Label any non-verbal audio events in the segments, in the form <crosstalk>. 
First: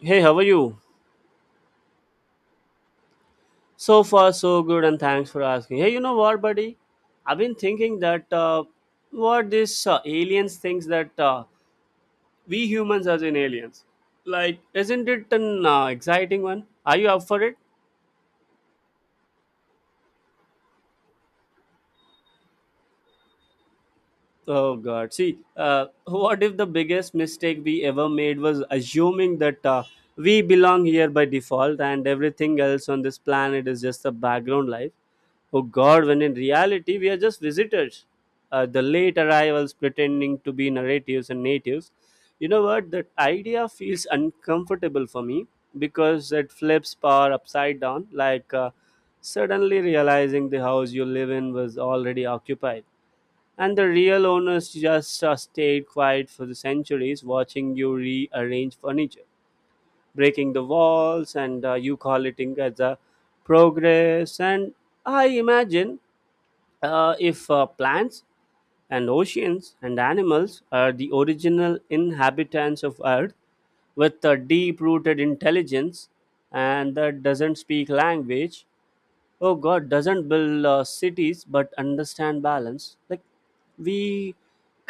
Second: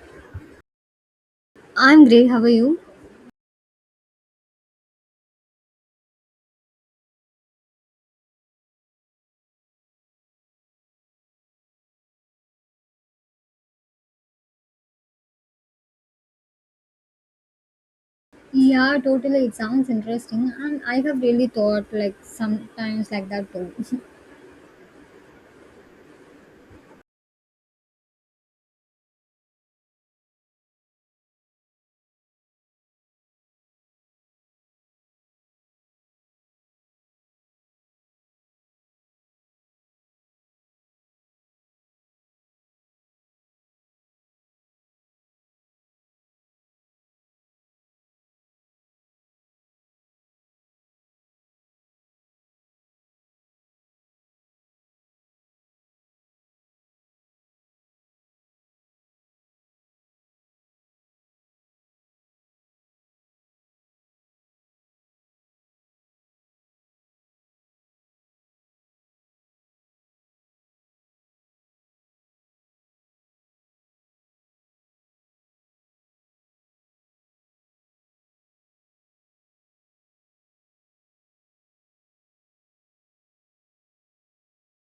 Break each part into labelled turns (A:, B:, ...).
A: Hey, how are you?
B: I'm great. How are you?
A: So far, so good, and thanks for asking. Hey, you know what, buddy? I've been thinking that what this aliens thinks that we humans as in aliens. Like, isn't it an exciting one? Are you up for it?
B: Yeah, totally. It sounds interesting, and I have really thought like sometimes like that too. <laughs>
A: Oh God! See, what if the biggest mistake we ever made was assuming that we belong here by default, and everything else on this planet is just a background life? Oh God, when in reality we are just visitors. The late arrivals pretending to be narratives and natives. You know what? That idea feels uncomfortable for me because it flips power upside down, like suddenly realizing the house you live in was already occupied. And the real owners just stayed quiet for the centuries, watching you rearrange furniture, breaking the walls, and you call it in as a progress. And I imagine if plants and oceans and animals are the original inhabitants of earth with a deep rooted intelligence, and that doesn't speak language. Oh god, doesn't build cities but understand balance, like we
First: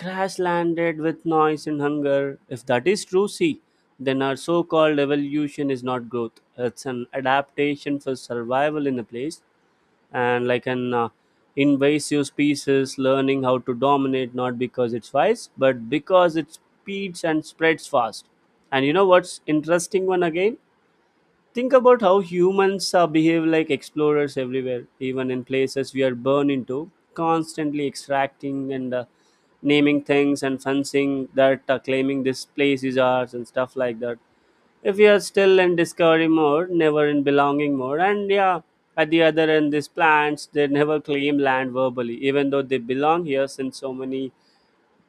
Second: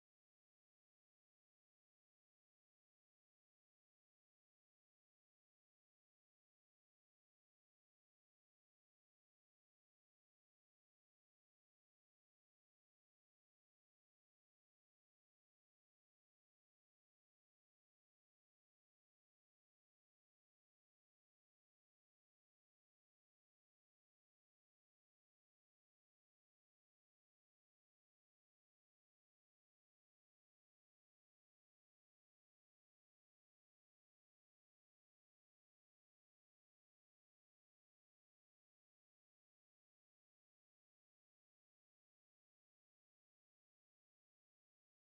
A: crash landed with noise and hunger. If that is true, see, then our so-called evolution is not growth, it's an adaptation for survival in a place, and like an invasive species learning how to dominate, not because it's wise but because it speeds and spreads fast. And you know what's interesting one again? Think about how humans behave like explorers everywhere, even in places we are born into, constantly extracting and naming things and fencing that, claiming this place is ours and stuff like that. If you are still in discovery mode, never in belonging mode. And yeah, at the other end, these plants, they never claim land verbally, even though they belong here since so many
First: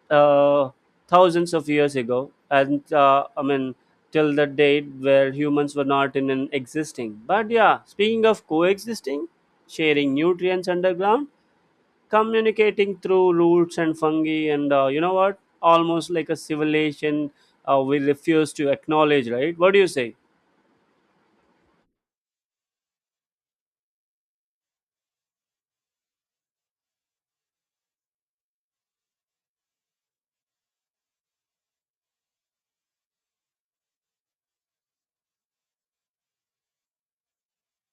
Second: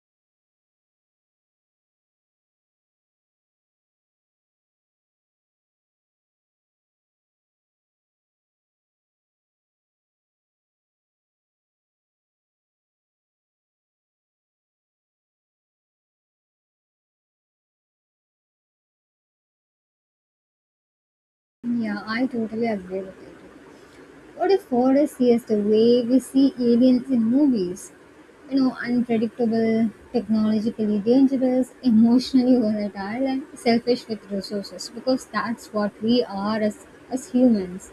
A: uh, thousands of years ago. And I mean, till the date where humans were not in an existing, but yeah, speaking of coexisting, sharing nutrients underground, communicating through roots and fungi, and you know what, almost like a civilization we refuse to acknowledge, right? What do you say?
B: Yeah, I totally agree with it. What if horror is the way we see aliens in movies? You know, unpredictable, technologically dangerous, emotionally volatile, and selfish with resources. Because that's what we are as humans.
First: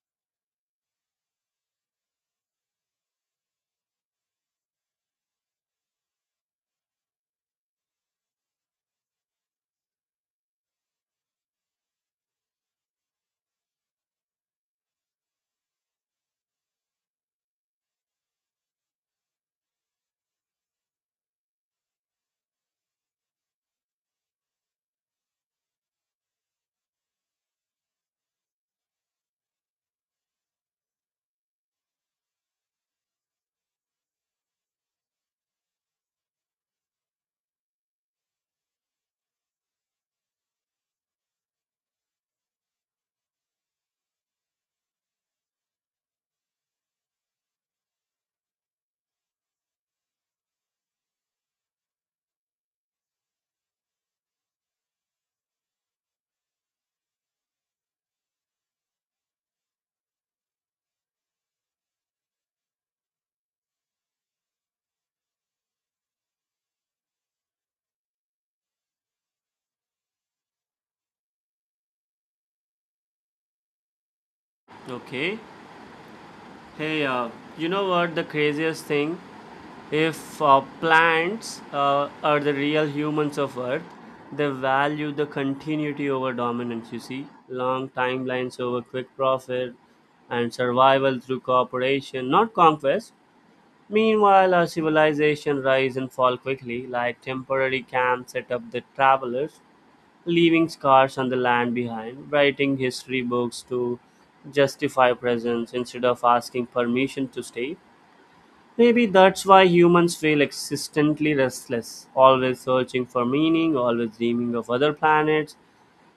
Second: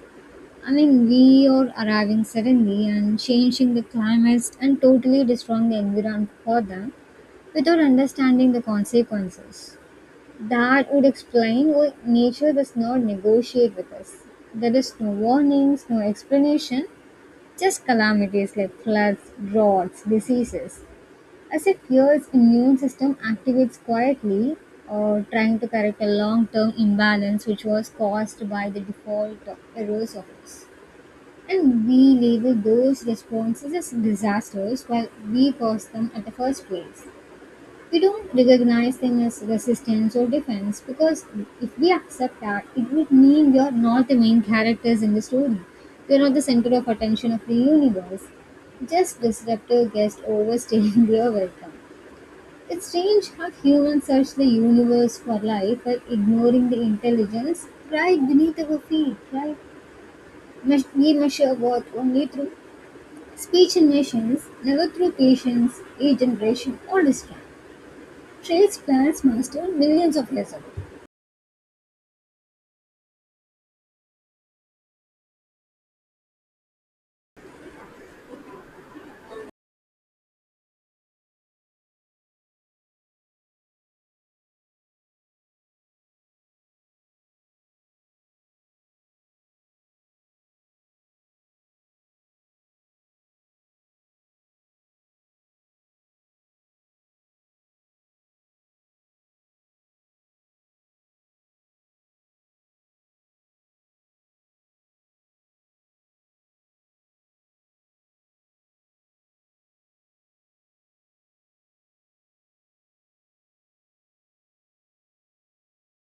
B: I mean, we are arriving suddenly and changing the climate and totally destroying the environment for them without understanding the consequences. That would explain why nature does not negotiate with us. There is no warnings, no explanation, just calamities like floods, droughts, diseases. As if Earth's immune system activates quietly or trying to correct a long term imbalance which was caused by the default errors of us. And we label those responses as disasters while we caused them at the first place. We don't recognize them as resistance or defense because if we accept that, it would mean we are not the main characters in the story. We are not the center of attention of the universe. Just disruptive guests overstaying <laughs> their welcome. It's strange how humans search the universe for life while ignoring the intelligence right beneath our feet, right? We measure worth only through speech and nations, never through patience, age, generation, or discipline. Trails planets mastered millions of years ago.
A: Okay. Hey, you know what the craziest thing? If plants are the real humans of Earth, they value the continuity over dominance, you see? Long timelines over quick profit and survival through cooperation, not conquest. Meanwhile, our civilization rise and fall quickly, like temporary camps set up the travelers leaving scars on the land behind, writing history books to justify presence instead of asking permission to stay. Maybe that's why humans feel existently restless, always searching for meaning, always dreaming of other planets,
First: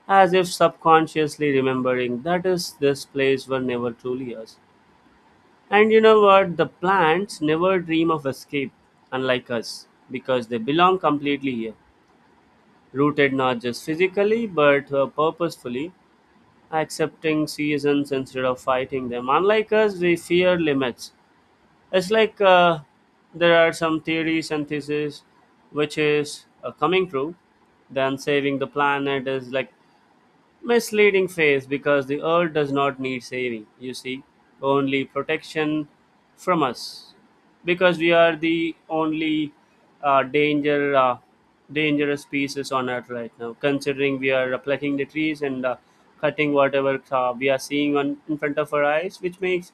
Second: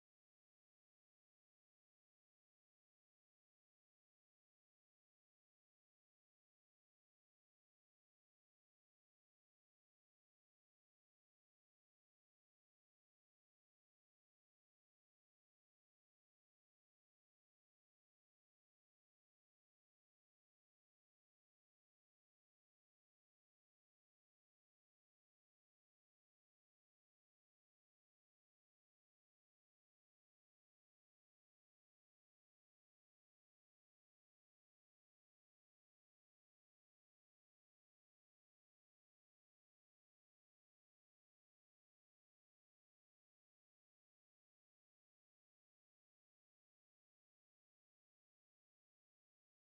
A: as if subconsciously remembering that is this place were never truly us. And you know what? The plants never dream of escape, unlike us, because they belong completely here, rooted not just physically but purposefully accepting seasons instead of fighting them. Unlike us, we fear limits. It's like there are some theories and theses which is coming true. Then saving the planet is like misleading phase, because the earth does not need saving, you see, only protection from us, because we are the only uh, danger uh, dangerous species on earth right now, considering we are plucking the trees and cutting whatever we are seeing on in front of our eyes, which makes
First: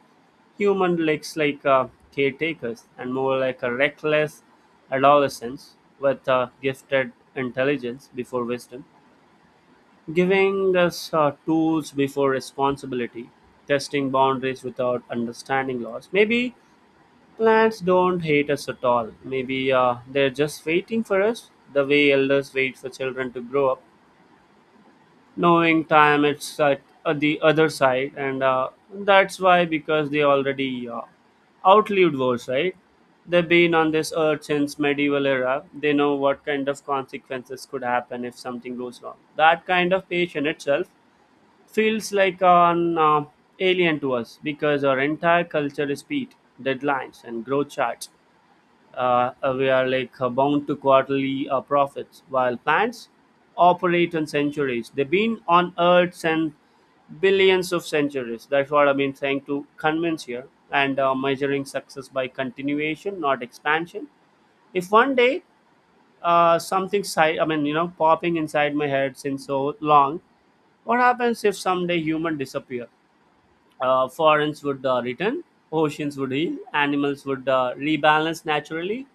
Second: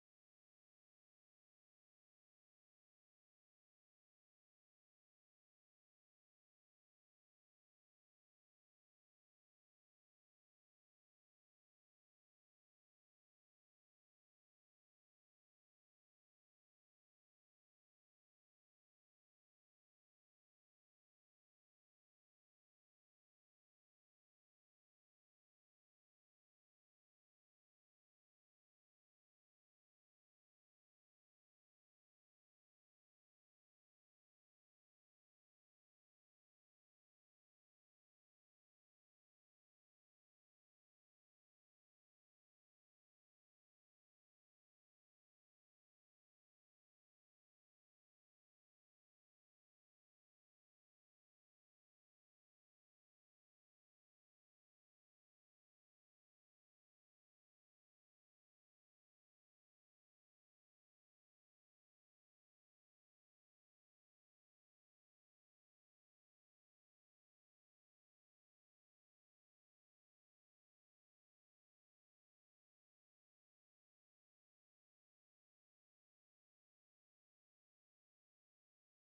A: human looks like caretakers and more like a reckless adolescence with gifted intelligence before wisdom, giving us tools before responsibility, testing boundaries without understanding laws. Maybe plants don't hate us at all. Maybe they're just waiting for us, the way elders wait for children to grow up, knowing time it's at the other side, and that's why because they already outlived wars, right? They've been on this earth since medieval era. They know what kind of consequences could happen if something goes wrong. That kind of patience itself feels like an alien to us, because our entire culture is speed, deadlines, and growth charts. We are like bound to quarterly profits, while plants operate on centuries. They've been on Earth and billions of centuries. That's what I've been trying to convince here. And measuring success by continuation, not expansion. If one day, I mean, you know, popping inside my head since so long. What happens if someday human disappear? Forests would return, oceans would heal, animals would rebalance naturally,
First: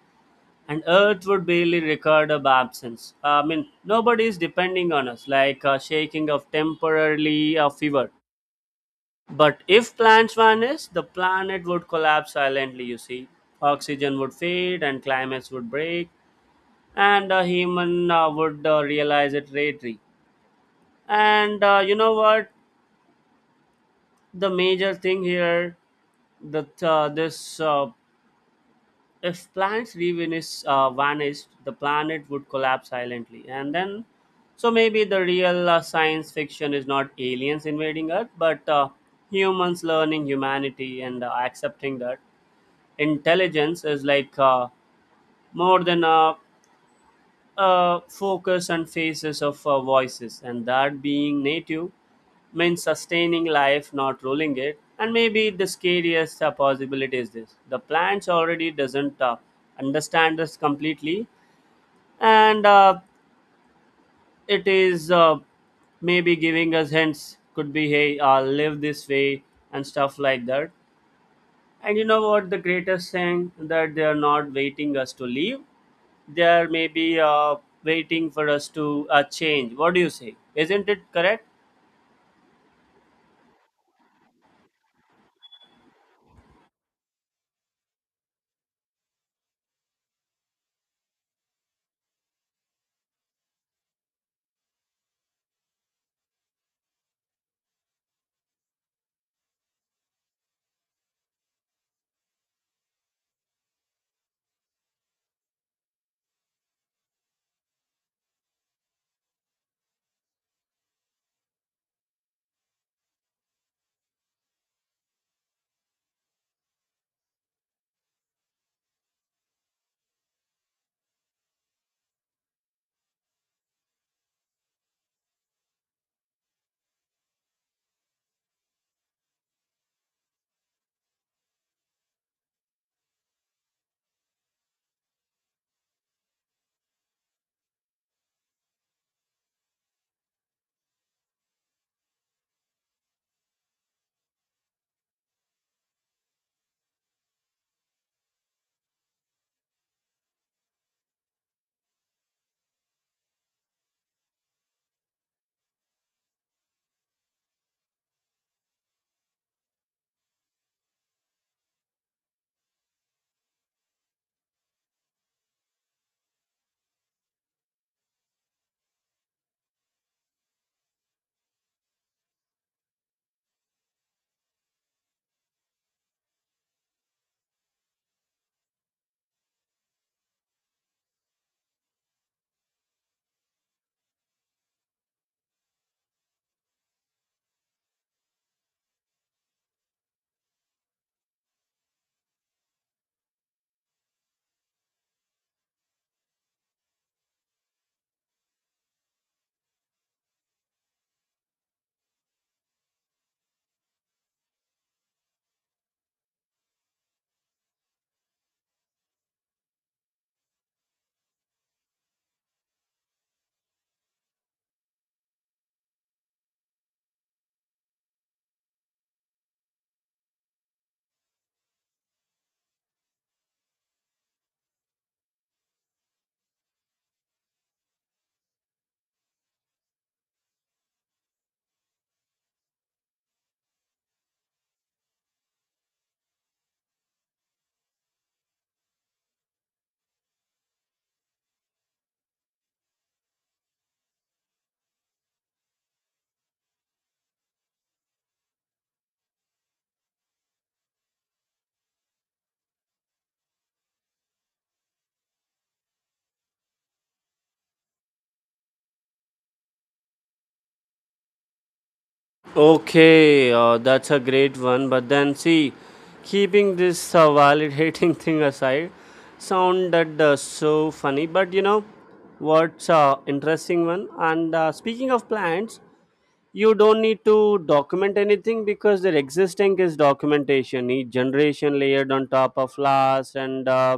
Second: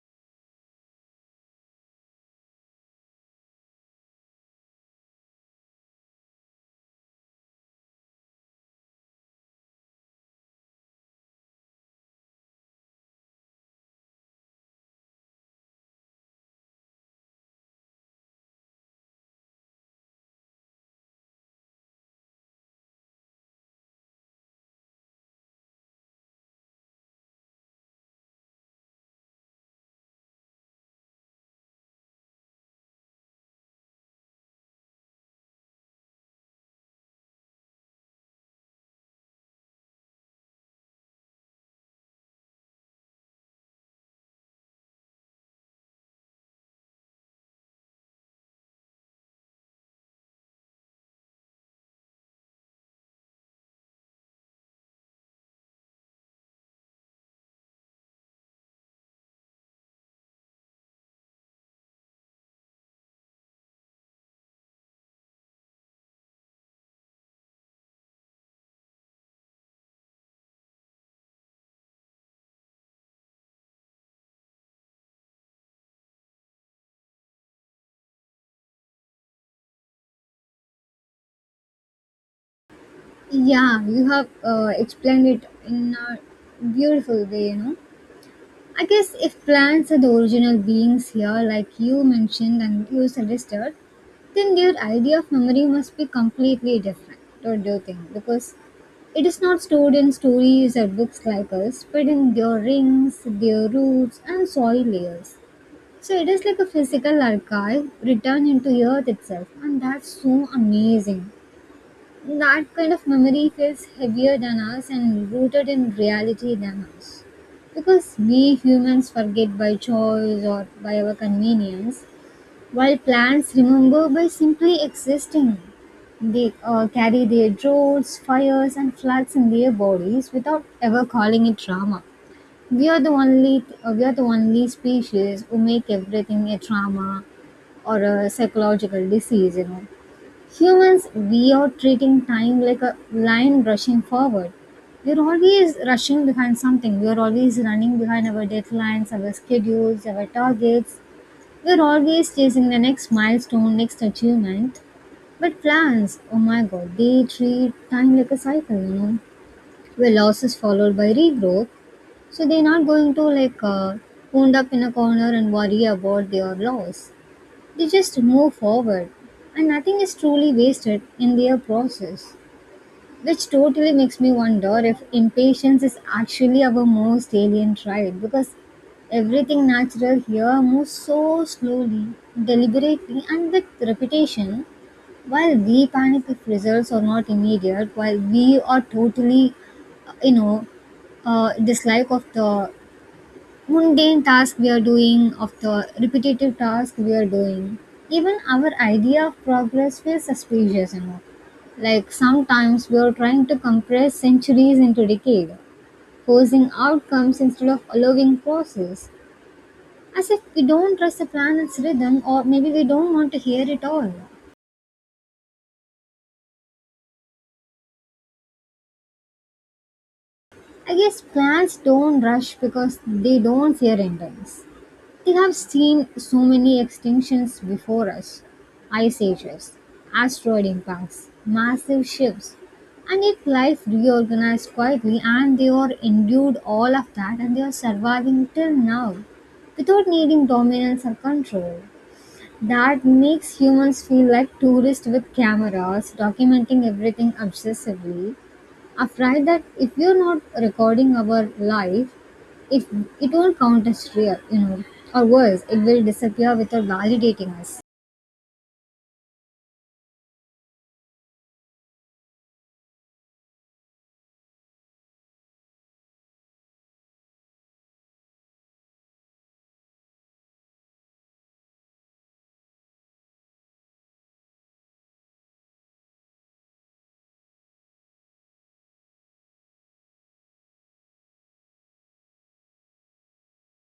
A: and Earth would barely record of absence. I mean, nobody is depending on us, like shaking of temporarily a fever. But if plants vanish, the planet would collapse silently, you see. Oxygen would fade and climates would break, and a human would realize it later. And you know what? The major thing here that this if plants revenis vanished, the planet would collapse silently, and then so maybe the real science fiction is not aliens invading Earth, but humans learning humanity and accepting that intelligence is like more than a focus and phases of voices, and that being native means sustaining life, not ruling it. And maybe the scariest possibility is this: the plants already doesn't understand us completely, and it is maybe giving us hints. Could be, hey, live this way and stuff like that. And you know what? The greatest thing that they are not waiting us to leave, they are maybe waiting for us to change. What do you say? Isn't it correct?
B: Yeah, you have explained it in a beautiful way, you know. I guess if plants are the original beings here, like you mentioned and you suggested, then their idea of memory must be completely different, don't you think? Because it is not stored in stories or books like us, but in their rings, their roots, and soil layers. So it is like a physical archive returned into earth itself, and that's so amazing. That kind of memory feels heavier than us and rooted in reality than us. Because we humans forget by choice or by our convenience, while plants remember by simply existing. They carry their droughts, fires, and floods in their bodies without ever calling it drama. We are the only species who make everything a trauma or a psychological disease. You know, humans, we are treating time like a lion rushing forward. We're always rushing behind something. We're always running behind our deadlines, our schedules, our targets. We're always chasing the next milestone, next achievement. But plans, oh my god, they treat time like a cycle, you know, where loss is followed by regrowth. So they're not going to like wound up in a corner and worry about their loss. They just move forward, and nothing is truly wasted in their process. Which totally makes me wonder if impatience is actually our most alien trait because everything natural here moves so slowly, deliberately, and with repetition. While we panic if results are not immediate, while we are totally, uh, you know, dislike of the mundane task we are doing, of the repetitive task we are doing. Even our idea of progress feels suspicious, you know. Like sometimes we are trying to compress centuries into decade, forcing outcomes instead of allowing process, as if we don't trust the planet's rhythm or maybe we don't want to hear it all. I guess plants don't rush because they don't fear endings. We have seen so many extinctions before us, ice ages, asteroid impacts, massive shifts, and yet life reorganized quietly, and they are endured all of that and they are surviving till now without needing dominance or control. That makes humans feel like tourists with cameras, documenting everything obsessively, afraid that if we're not recording our life, if it won't count as real, you know, or worse, it will disappear without validating us.
A: Okay, that's a great one. But then, see, keeping this validating <laughs> thing aside, sounded so funny. But you know, what's interesting one? And speaking of plants, you don't need to document anything, because there existing is documentation, each generation layered on top of last. And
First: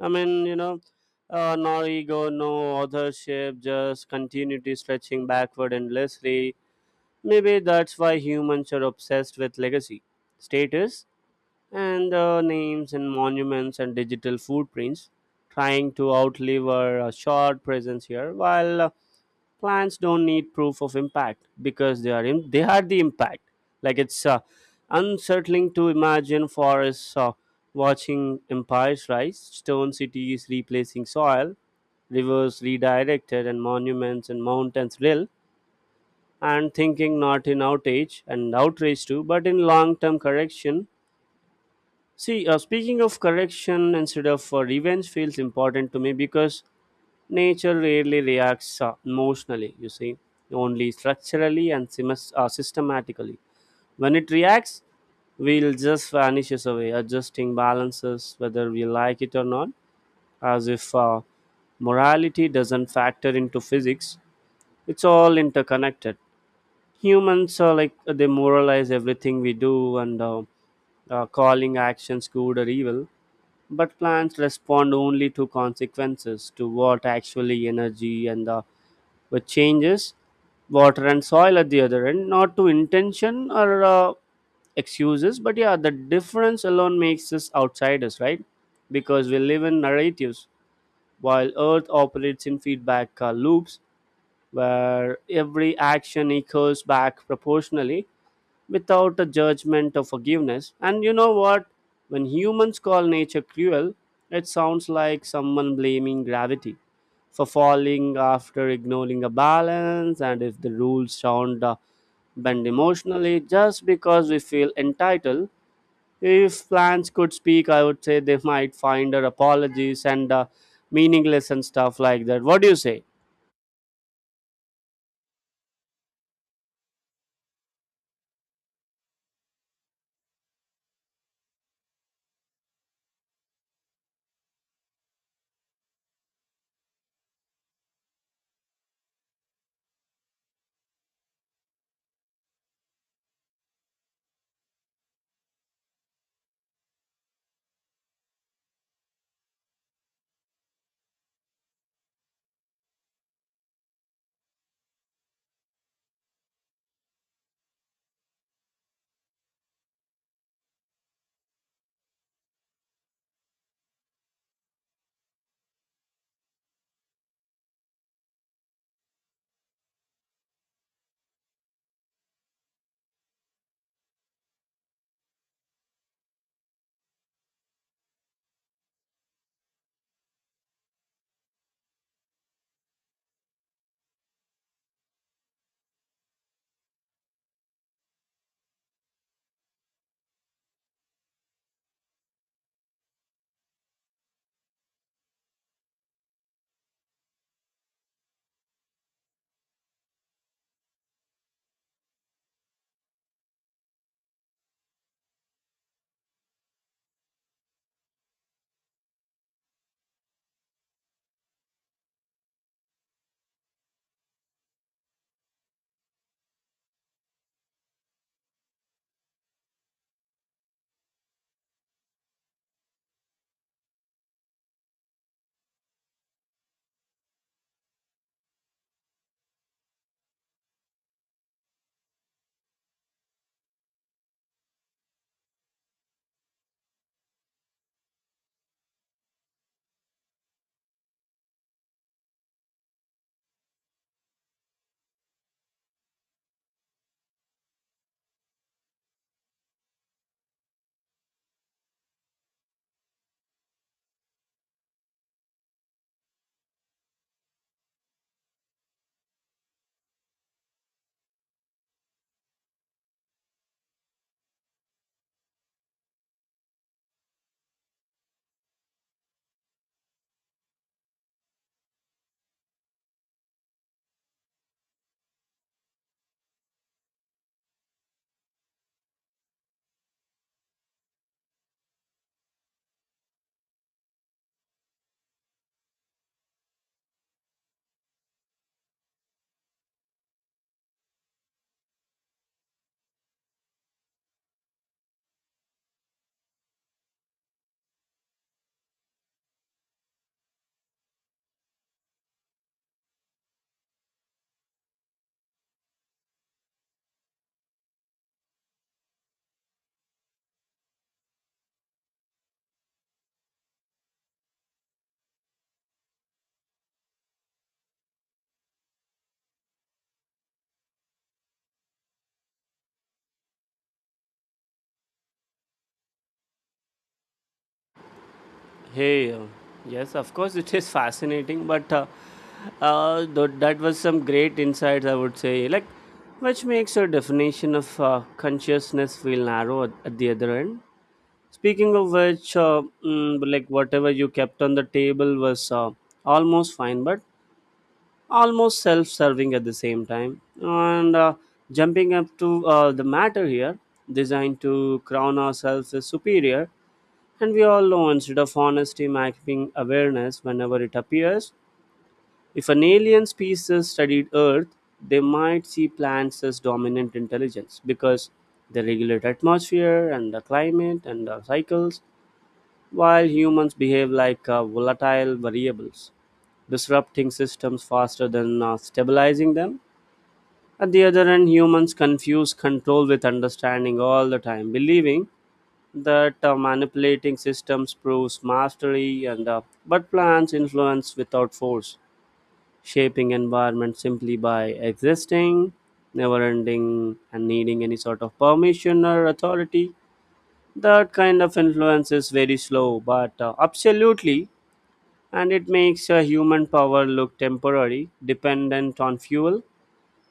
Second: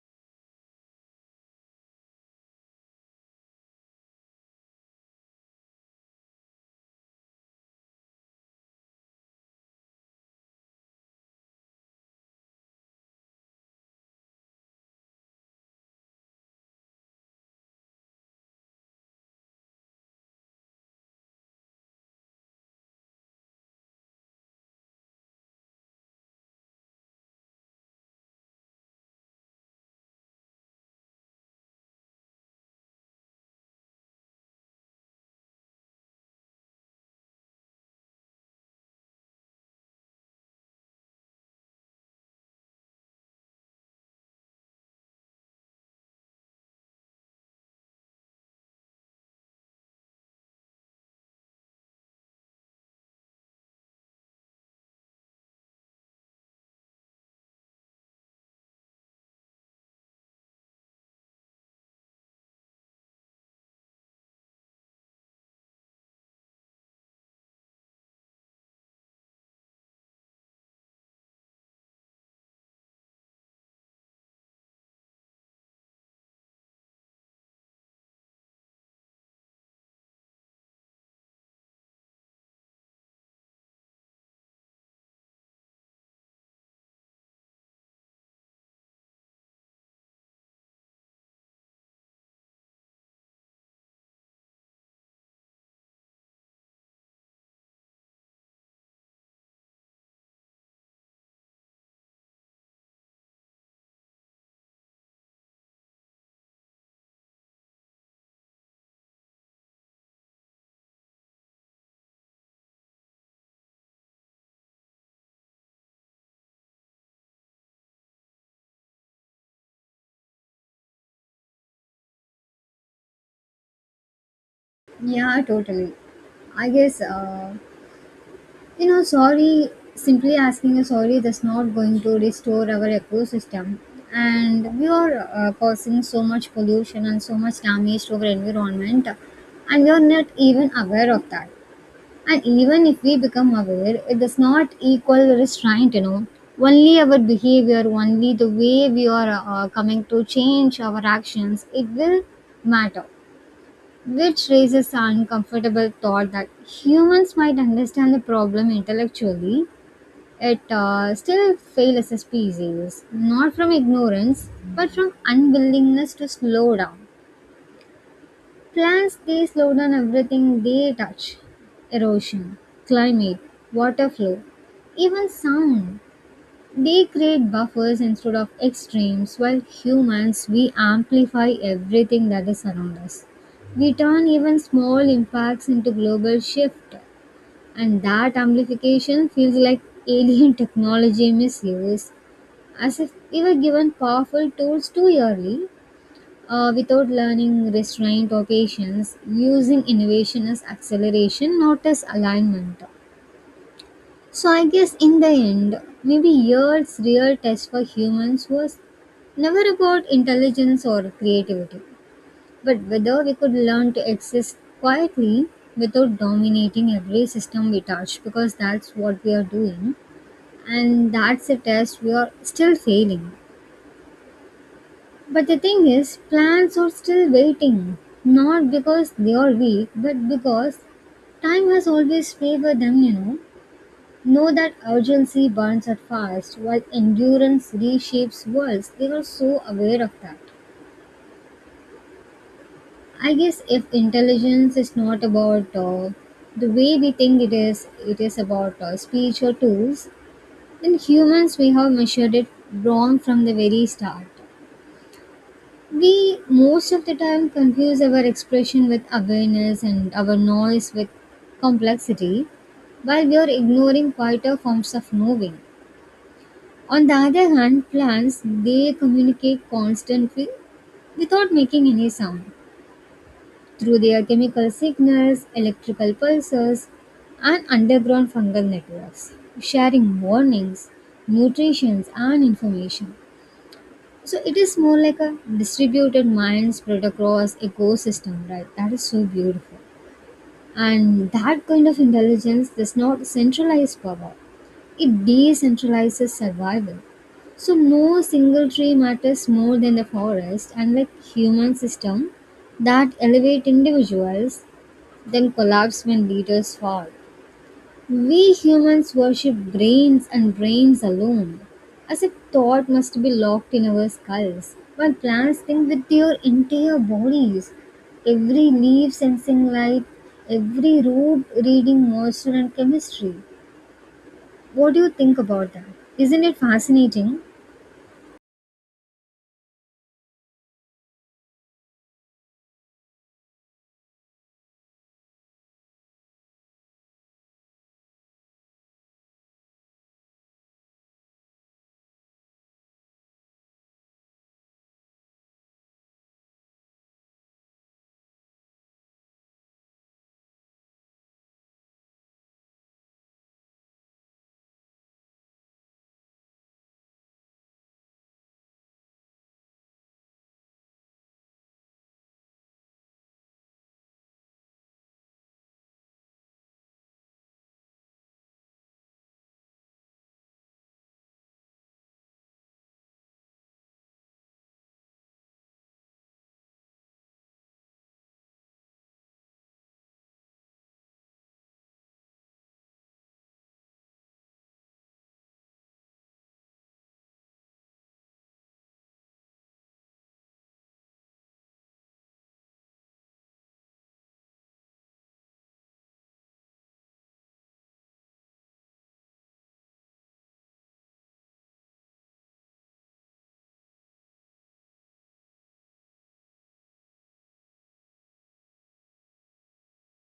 A: I mean, you know, no ego, no authorship, just continuity stretching backward endlessly. Maybe that's why humans are obsessed with legacy, status, and names and monuments and digital footprints, trying to outlive our short presence here. While plants don't need proof of impact, because they are in, they had the impact. Like it's unsettling to imagine forests watching empires rise, stone cities replacing soil, rivers redirected, and monuments and mountains real. And thinking not in outage and outrage too, but in long-term correction. See, speaking of correction instead of revenge feels important to me, because nature rarely reacts emotionally, you see, only structurally and systematically. When it reacts, will just vanishes away, adjusting balances whether we like it or not, as if morality doesn't factor into physics. It's all interconnected. Humans are like they moralize everything we do, and calling actions good or evil, but plants respond only to consequences, to what actually energy and what changes, water and soil at the other end, not to intention or excuses. But yeah, the difference alone makes us outsiders, right? Because we live in narratives while earth operates in feedback loops, where every action echoes back proportionally without a judgment or forgiveness. And you know what? When humans call nature cruel, it sounds like someone blaming gravity for falling after ignoring a balance, and if the rules sound bend emotionally just because we feel entitled. If plants could speak, I would say they might find our apologies and meaningless and stuff like that. What do you say?
B: Yeah, totally. I guess, you know, sorry, simply asking a sorry that's not going to restore our ecosystem. And we are causing so much pollution and so much damage to our environment, and we are not even aware of that. And even if we become aware, it does not equal restraint, you know. Only our behavior, only the way we are coming to change our actions, it will matter. Which raises the uncomfortable thought that humans might understand the problem intellectually, it still fails as a species, not from ignorance, but from unwillingness to slow down. Plants they slow down everything they touch, erosion, climate, water flow, even sound. They create buffers instead of extremes, while humans we amplify everything that is around us. We turn even small impacts into global shift, and that amplification feels like alien <laughs> technology misuse, as if we were given powerful tools too early without learning restraint or patience, using innovation as acceleration, not as alignment. So, I guess in the end, maybe years' real test for humans was never about intelligence or creativity, but whether we could learn to exist quietly without dominating every system we touch, because that's what we are doing, and that's a test we are still failing. But the thing is, plans are still waiting, not because they are weak, but because time has always favored them, you know. Know that urgency burns out fast, while endurance reshapes worlds. They are so aware of that. I guess if intelligence is not about the way we think it is about speech or tools, then humans we have measured it wrong from the very start. We most of the time confuse our expression with awareness and our noise with complexity, while we are ignoring quieter forms of moving. On the other hand, plants they communicate constantly without making any sound through their chemical signals, electrical pulses, and underground fungal networks, sharing warnings, nutrition, and information. So it is more like a distributed mind spread across ecosystem, right? That is so beautiful. And that kind of intelligence does not centralize power. It decentralizes survival. So no single tree matters more than the forest and like human system that elevate individuals then collapse when leaders fall. We humans worship brains and brains alone, as if thought must be locked in our skulls, while plants think with their entire bodies. Every leaf sensing light, every root reading moisture and chemistry. What do you think about that? Isn't it fascinating?
A: Hey, yes, of course, it is fascinating, but that was some great insights, I would say. Like, which makes your definition of consciousness feel narrow at the other end. Speaking of which, like whatever you kept on the table was almost fine, but almost self-serving at the same time. And jumping up to the matter here, designed to crown ourselves as superior, and we all know, instead of honesty mapping awareness whenever it appears. If an alien species studied Earth, they might see plants as dominant intelligence, because they regulate atmosphere and the climate and the cycles, while humans behave like volatile variables disrupting systems faster than stabilizing them. At the other end, humans confuse control with understanding all the time, believing that manipulating systems proves mastery and but plants influence without force, shaping environment simply by existing, never ending and needing any sort of permission or authority. That kind of influence is very slow but absolutely and it makes human power look temporary, dependent on fuel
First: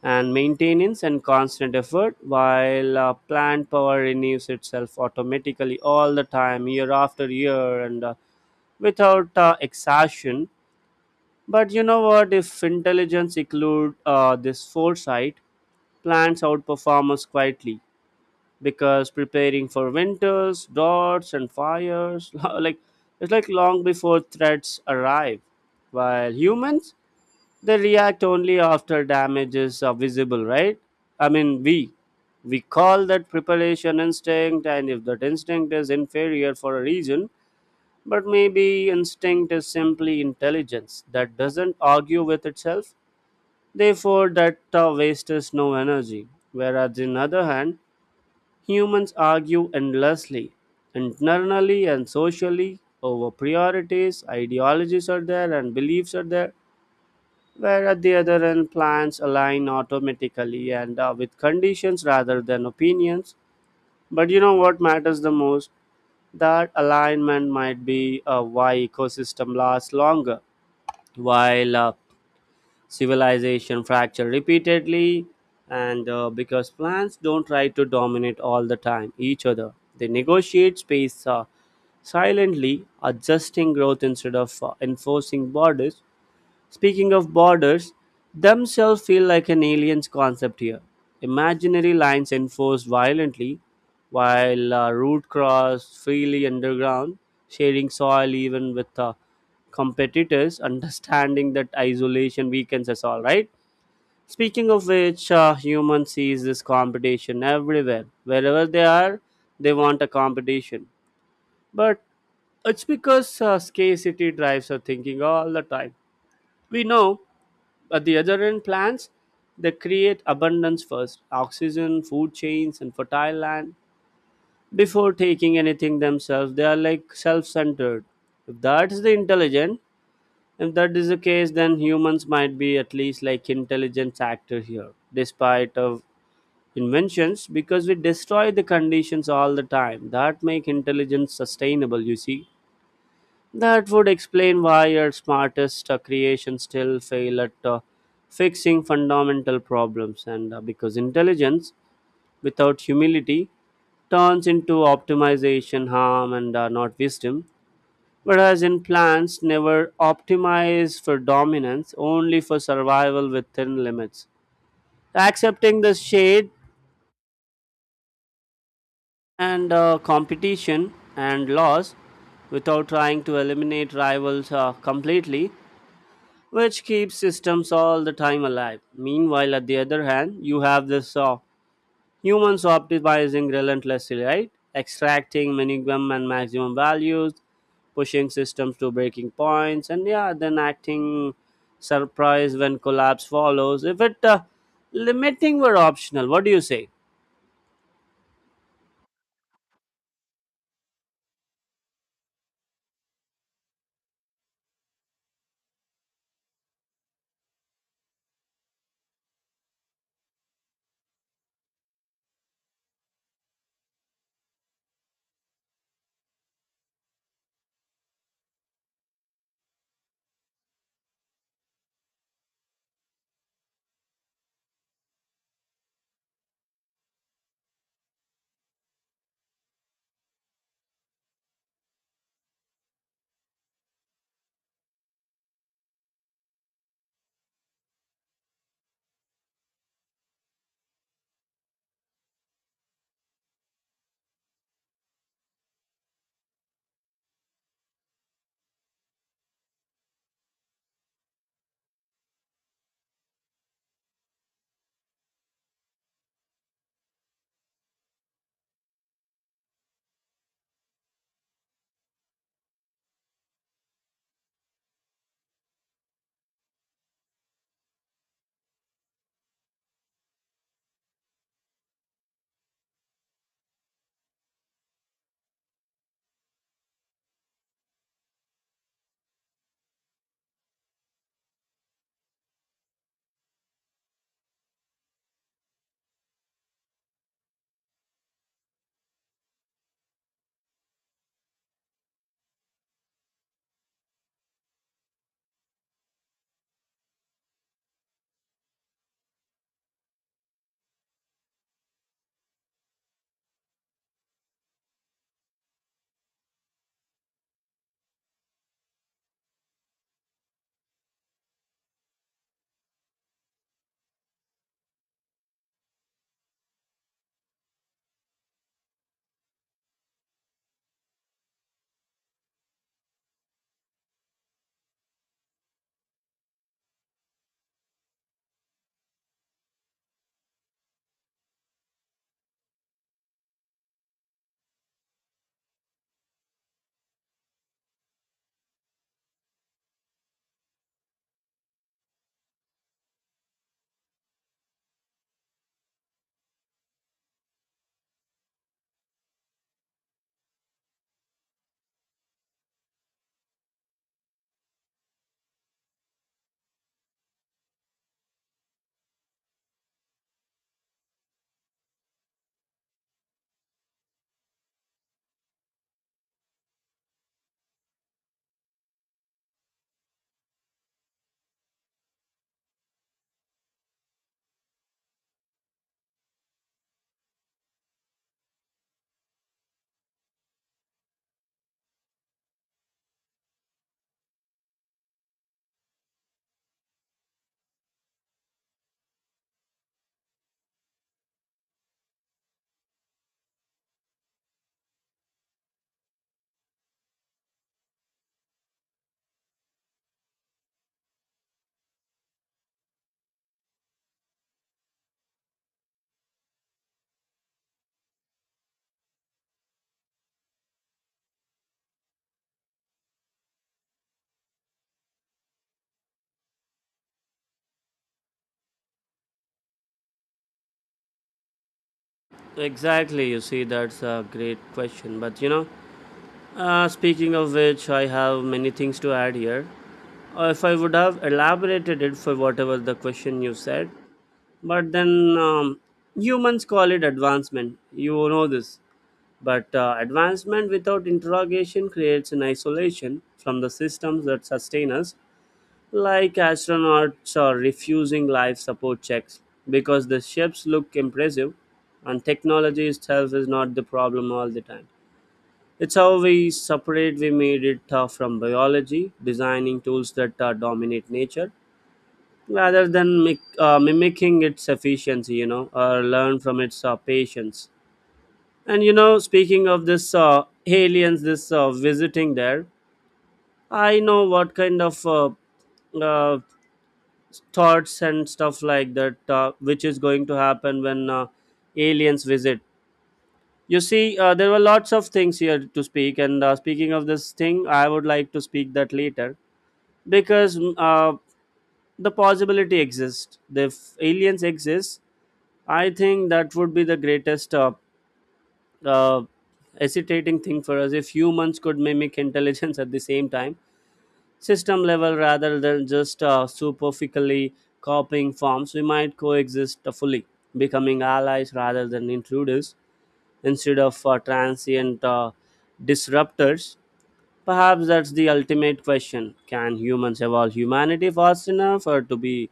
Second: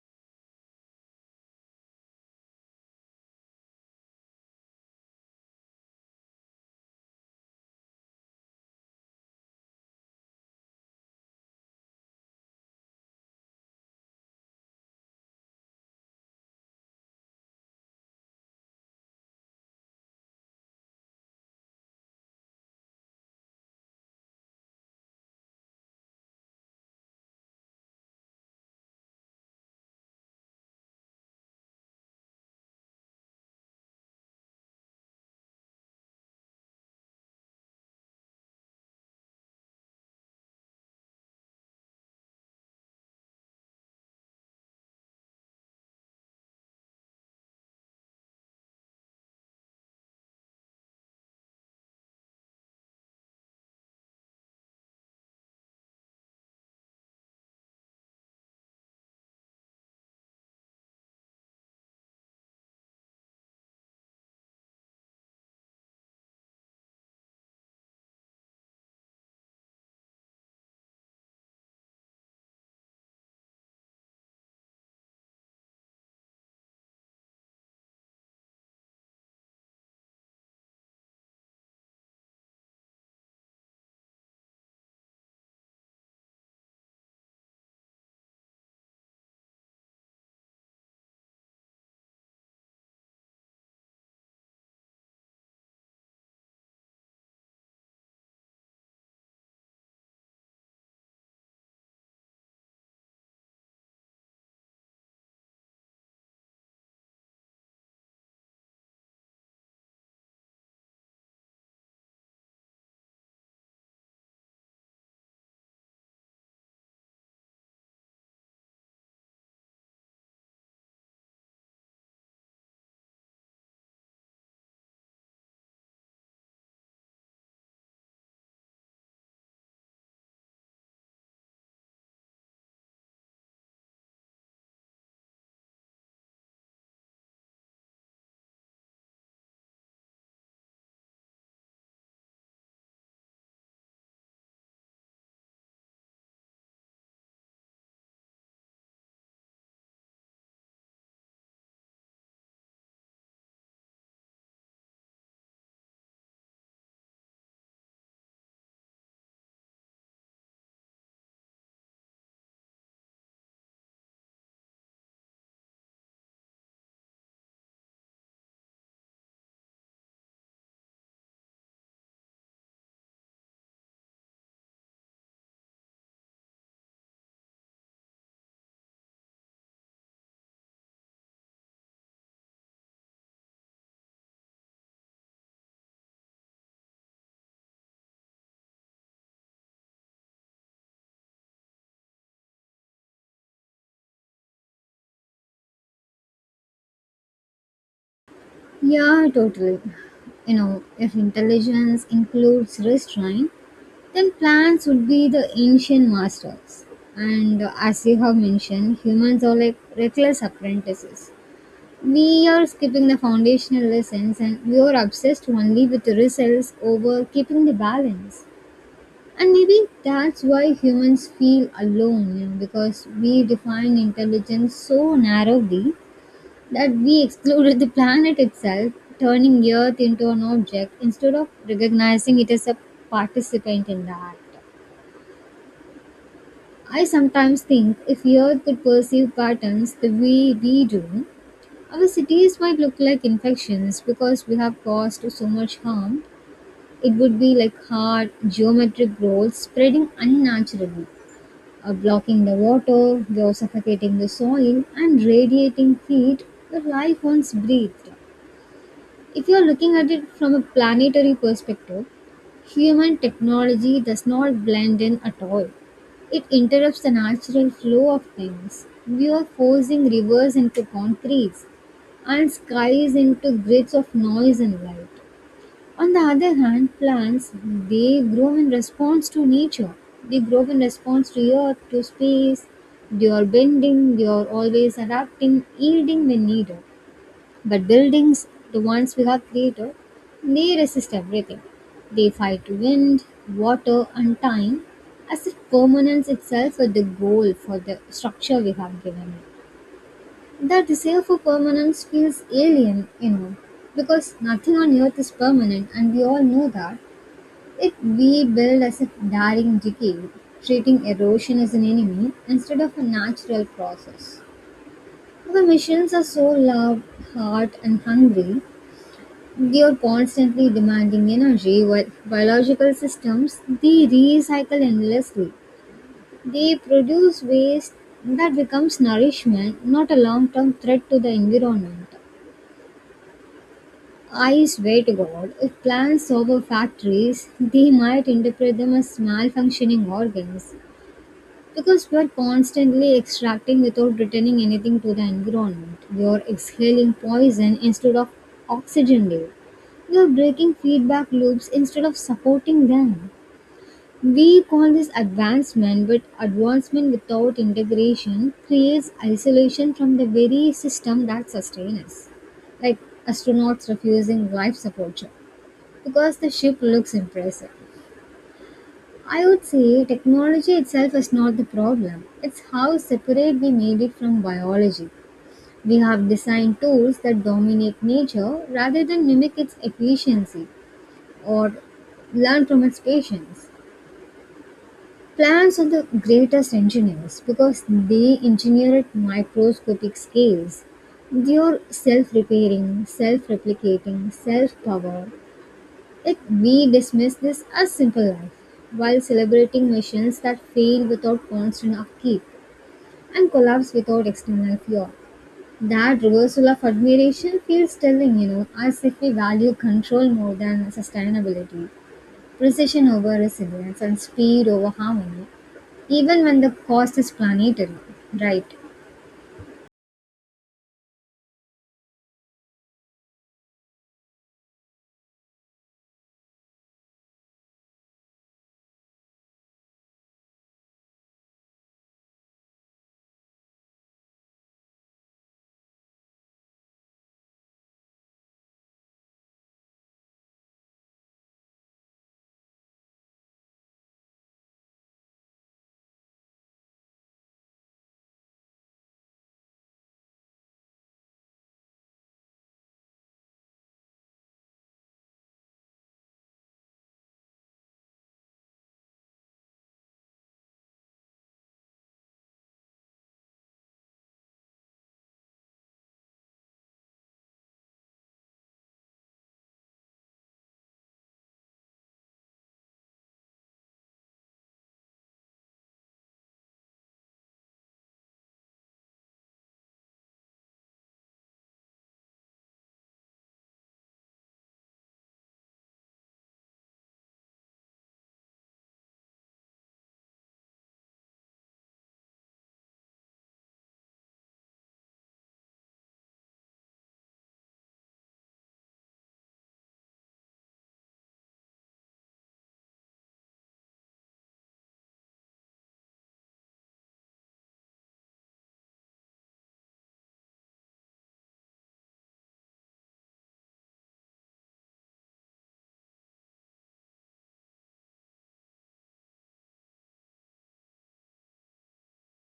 A: and maintenance and constant effort, while plant power renews itself automatically all the time, year after year, and without exhaustion. But you know what? If intelligence include this foresight, plants outperform us quietly because preparing for winters, droughts and fires <laughs> like it's like long before threats arrive, while humans, they react only after damages are visible, right? I mean, we call that preparation instinct, and if that instinct is inferior for a reason, but maybe instinct is simply intelligence that doesn't argue with itself. Therefore, that wastes no energy. Whereas, in other hand, humans argue endlessly, internally and socially, over priorities, ideologies are there, and beliefs are there, where at the other end plans align automatically and with conditions rather than opinions. But you know what matters the most? That alignment might be why ecosystem lasts longer while civilization fracture repeatedly, and because plants don't try to dominate all the time each other. They negotiate space silently, adjusting growth instead of enforcing borders. Speaking of borders, themselves feel like an alien's concept here. Imaginary lines enforced violently, while route crossed freely underground, sharing soil even with competitors, <laughs> understanding that isolation weakens us all, right? Speaking of which, human sees this competition everywhere. Wherever they are, they want a competition. But it's because scarcity drives our thinking all the time. We know at the other end, plants, they create abundance first: oxygen, food chains, and fertile land before taking anything themselves. They are like self centered. If that's the intelligent, if that is the case, then humans might be at least like intelligence actor here, despite of inventions, because we destroy the conditions all the time that make intelligence sustainable. You see. That would explain why your smartest creations still fail at fixing fundamental problems, and because intelligence without humility turns into optimization harm and not wisdom, whereas in plants never optimize for dominance, only for survival within limits. Accepting the shade and competition and loss without trying to eliminate rivals completely, which keeps systems all the time alive. Meanwhile, at the other hand, you have this humans optimizing relentlessly, right? Extracting minimum and maximum values, pushing systems to breaking points, and yeah, then acting surprised when collapse follows. If it limiting were optional, what do you say?
B: Yeah, totally. You know, if intelligence includes restraint, then plants would be the ancient masters. And as you have mentioned, humans are like reckless apprentices. We are skipping the foundational lessons and we are obsessed only with the results over keeping the balance. And maybe that's why humans feel alone, you know, because we define intelligence so narrowly that we excluded the planet itself, turning Earth into an object instead of recognizing it as a participant in the act. I sometimes think if Earth could perceive patterns the way we do, our cities might look like infections because we have caused so much harm. It would be like hard geometric growth spreading unnaturally, blocking the water, though suffocating the soil, and radiating heat that life once breathed. If you are looking at it from a planetary perspective, human technology does not blend in at all. It interrupts the natural flow of things. We are forcing rivers into concretes and skies into grids of noise and light. On the other hand, plants they grow in response to nature. They grow in response to earth, to space. They are bending, they are always adapting, yielding when needed. But buildings, the ones we have created, they resist everything. They fight wind, water, and time, as if permanence itself were the goal for the structure we have given it. The desire for permanence feels alien, you know, because nothing on earth is permanent, and we all know that. If we build as if daring decay, treating erosion as an enemy instead of a natural process. The missions are so loud, hard, and hungry they are constantly demanding energy while biological systems, they recycle endlessly. They produce waste that becomes nourishment, not a long-term threat to the environment. I swear to God, if plants over factories, they might interpret them as malfunctioning organs. Because we are constantly extracting without returning anything to the environment. We are exhaling poison instead of oxygen layer. We are breaking feedback loops instead of supporting them. We call this advancement, but advancement without integration creates isolation from the very system that sustains us. Like astronauts refusing life support ship because the ship looks impressive. I would say technology itself is not the problem. It's how separate we made it from biology. We have designed tools that dominate nature rather than mimic its efficiency or learn from its patience. Plants are the greatest engineers because they engineer at microscopic scales. They are self repairing, self replicating, self power, yet we dismiss this as simple life, while celebrating machines that fail without constant upkeep and collapse without external fuel. That reversal of admiration feels telling, you know, as if we value control more than sustainability, precision over resilience, and speed over harmony, even when the cost is planetary, right?
A: Exactly, you see, that's a great question. But you know, speaking of which, I have many things to add here. Or if I would have elaborated it for whatever the question you said. But then humans call it advancement. You know this. But advancement without interrogation creates an isolation from the systems that sustain us, like astronauts are refusing life support checks because the ships look impressive, and technology itself is not the problem all the time. It's how we separate, we made it from biology, designing tools that dominate nature rather than mimicking its efficiency, you know, or learn from its patience. And you know, speaking of this aliens, this visiting there, I know what kind of uh, thoughts and stuff like that, which is going to happen when aliens visit. You see, there were lots of things here to speak, and speaking of this thing, I would like to speak that later because the possibility exists. If aliens exist, I think that would be the greatest uh, hesitating thing for us. If humans could mimic intelligence <laughs> at the same time, system level rather than just superficially copying forms, we might coexist fully, becoming allies rather than intruders, instead of transient disruptors. Perhaps that's the ultimate question. Can humans evolve humanity fast enough or to be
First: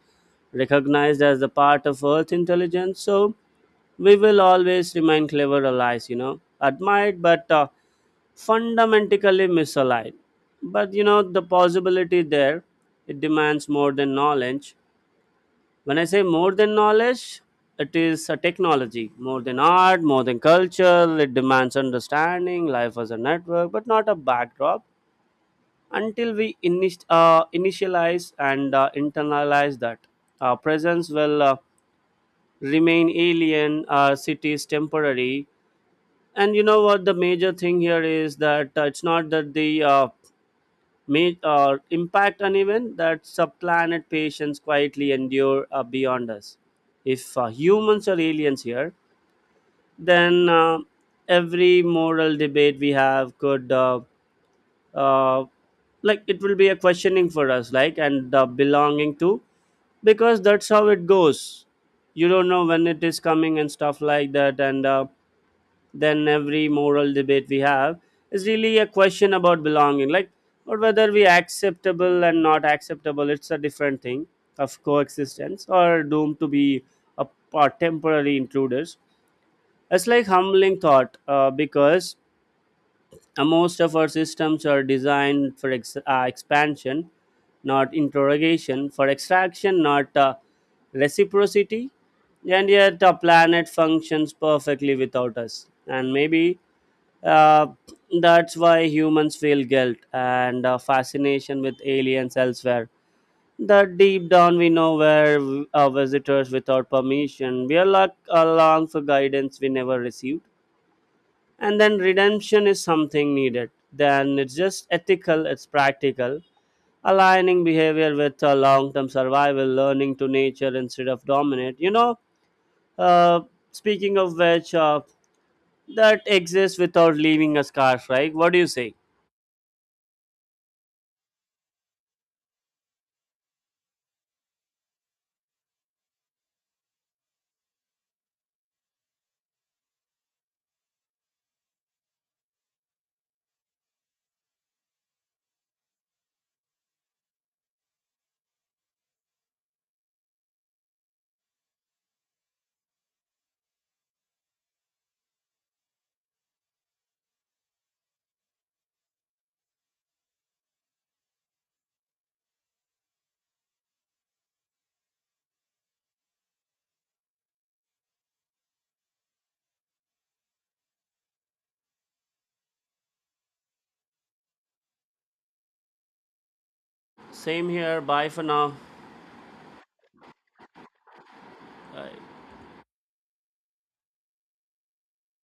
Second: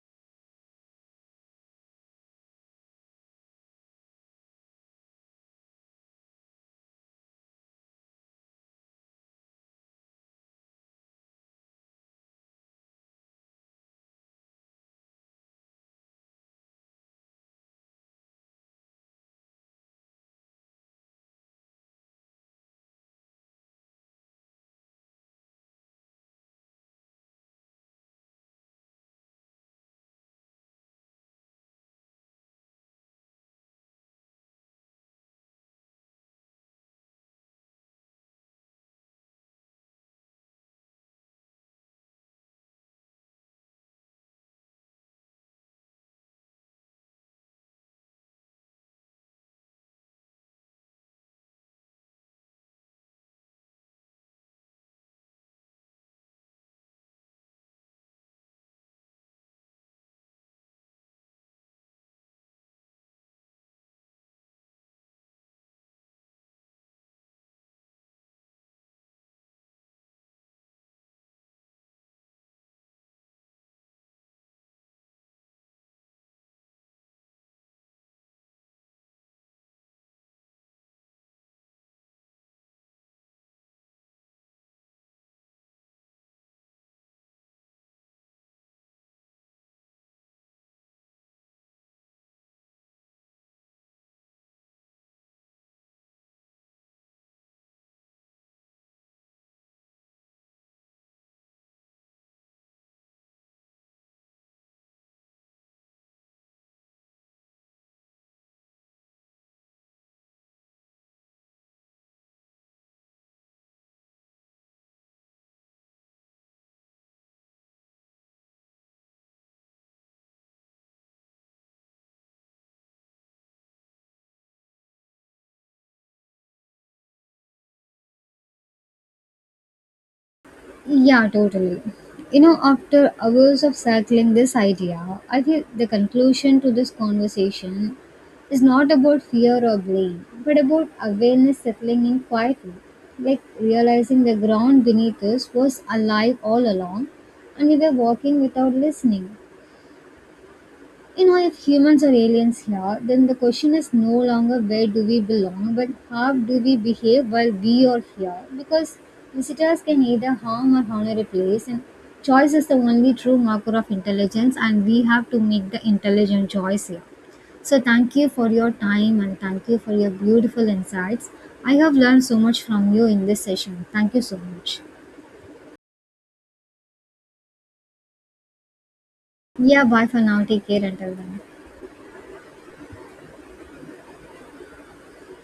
A: recognized as the part of Earth intelligence? So we will always remain clever allies, you know, admired but fundamentally misaligned. But you know, the possibility there, it demands more than knowledge. When I say more than knowledge, it is a technology, more than art, more than culture. It demands understanding life as a network, but not a backdrop, until we initialize and internalize that presence will remain alien, cities temporary. And you know what the major thing here is, that it's not that the impact on event that subplanet patients quietly endure beyond us. If humans are aliens here, then every moral debate we have could uh, like it will be a questioning for us, like, and the belonging to, because that's how it goes. You don't know when it is coming and stuff like that, and then every moral debate we have is really a question about belonging, like, or whether we acceptable and not acceptable, it's a different thing, of coexistence or doomed to be a, a temporary intruders. It's like humbling thought because most of our systems are designed for expansion, not interrogation, for extraction, not reciprocity. And yet, our planet functions perfectly without us. And maybe uh, that's why humans feel guilt and fascination with aliens elsewhere. That deep down we know where our visitors without permission. We are like along for guidance we never received, and then redemption is something needed, then it's just ethical, it's practical, aligning behavior with long-term survival, learning to nature instead of dominate, you know. uh, Speaking of which, that exists without leaving a scar, right? What do you say?
B: Yeah, totally. You know, after hours of circling this idea, I feel the conclusion to this conversation is not about fear or blame, but about awareness settling in quietly. Like realizing the ground beneath us was alive all along and we were walking without listening. You know, if humans are aliens here, then the question is no longer where do we belong, but how do we behave while we are here? Because visitors can either harm or honor a place, and choice is the only true marker of intelligence, and we have to make the intelligent choice here. So, thank you for your time and thank you for your beautiful insights. I have learned so much from you in this session. Thank you so much.
A: Same here, bye for now.
B: Yeah, bye for now. Take care until then.
A: Uh,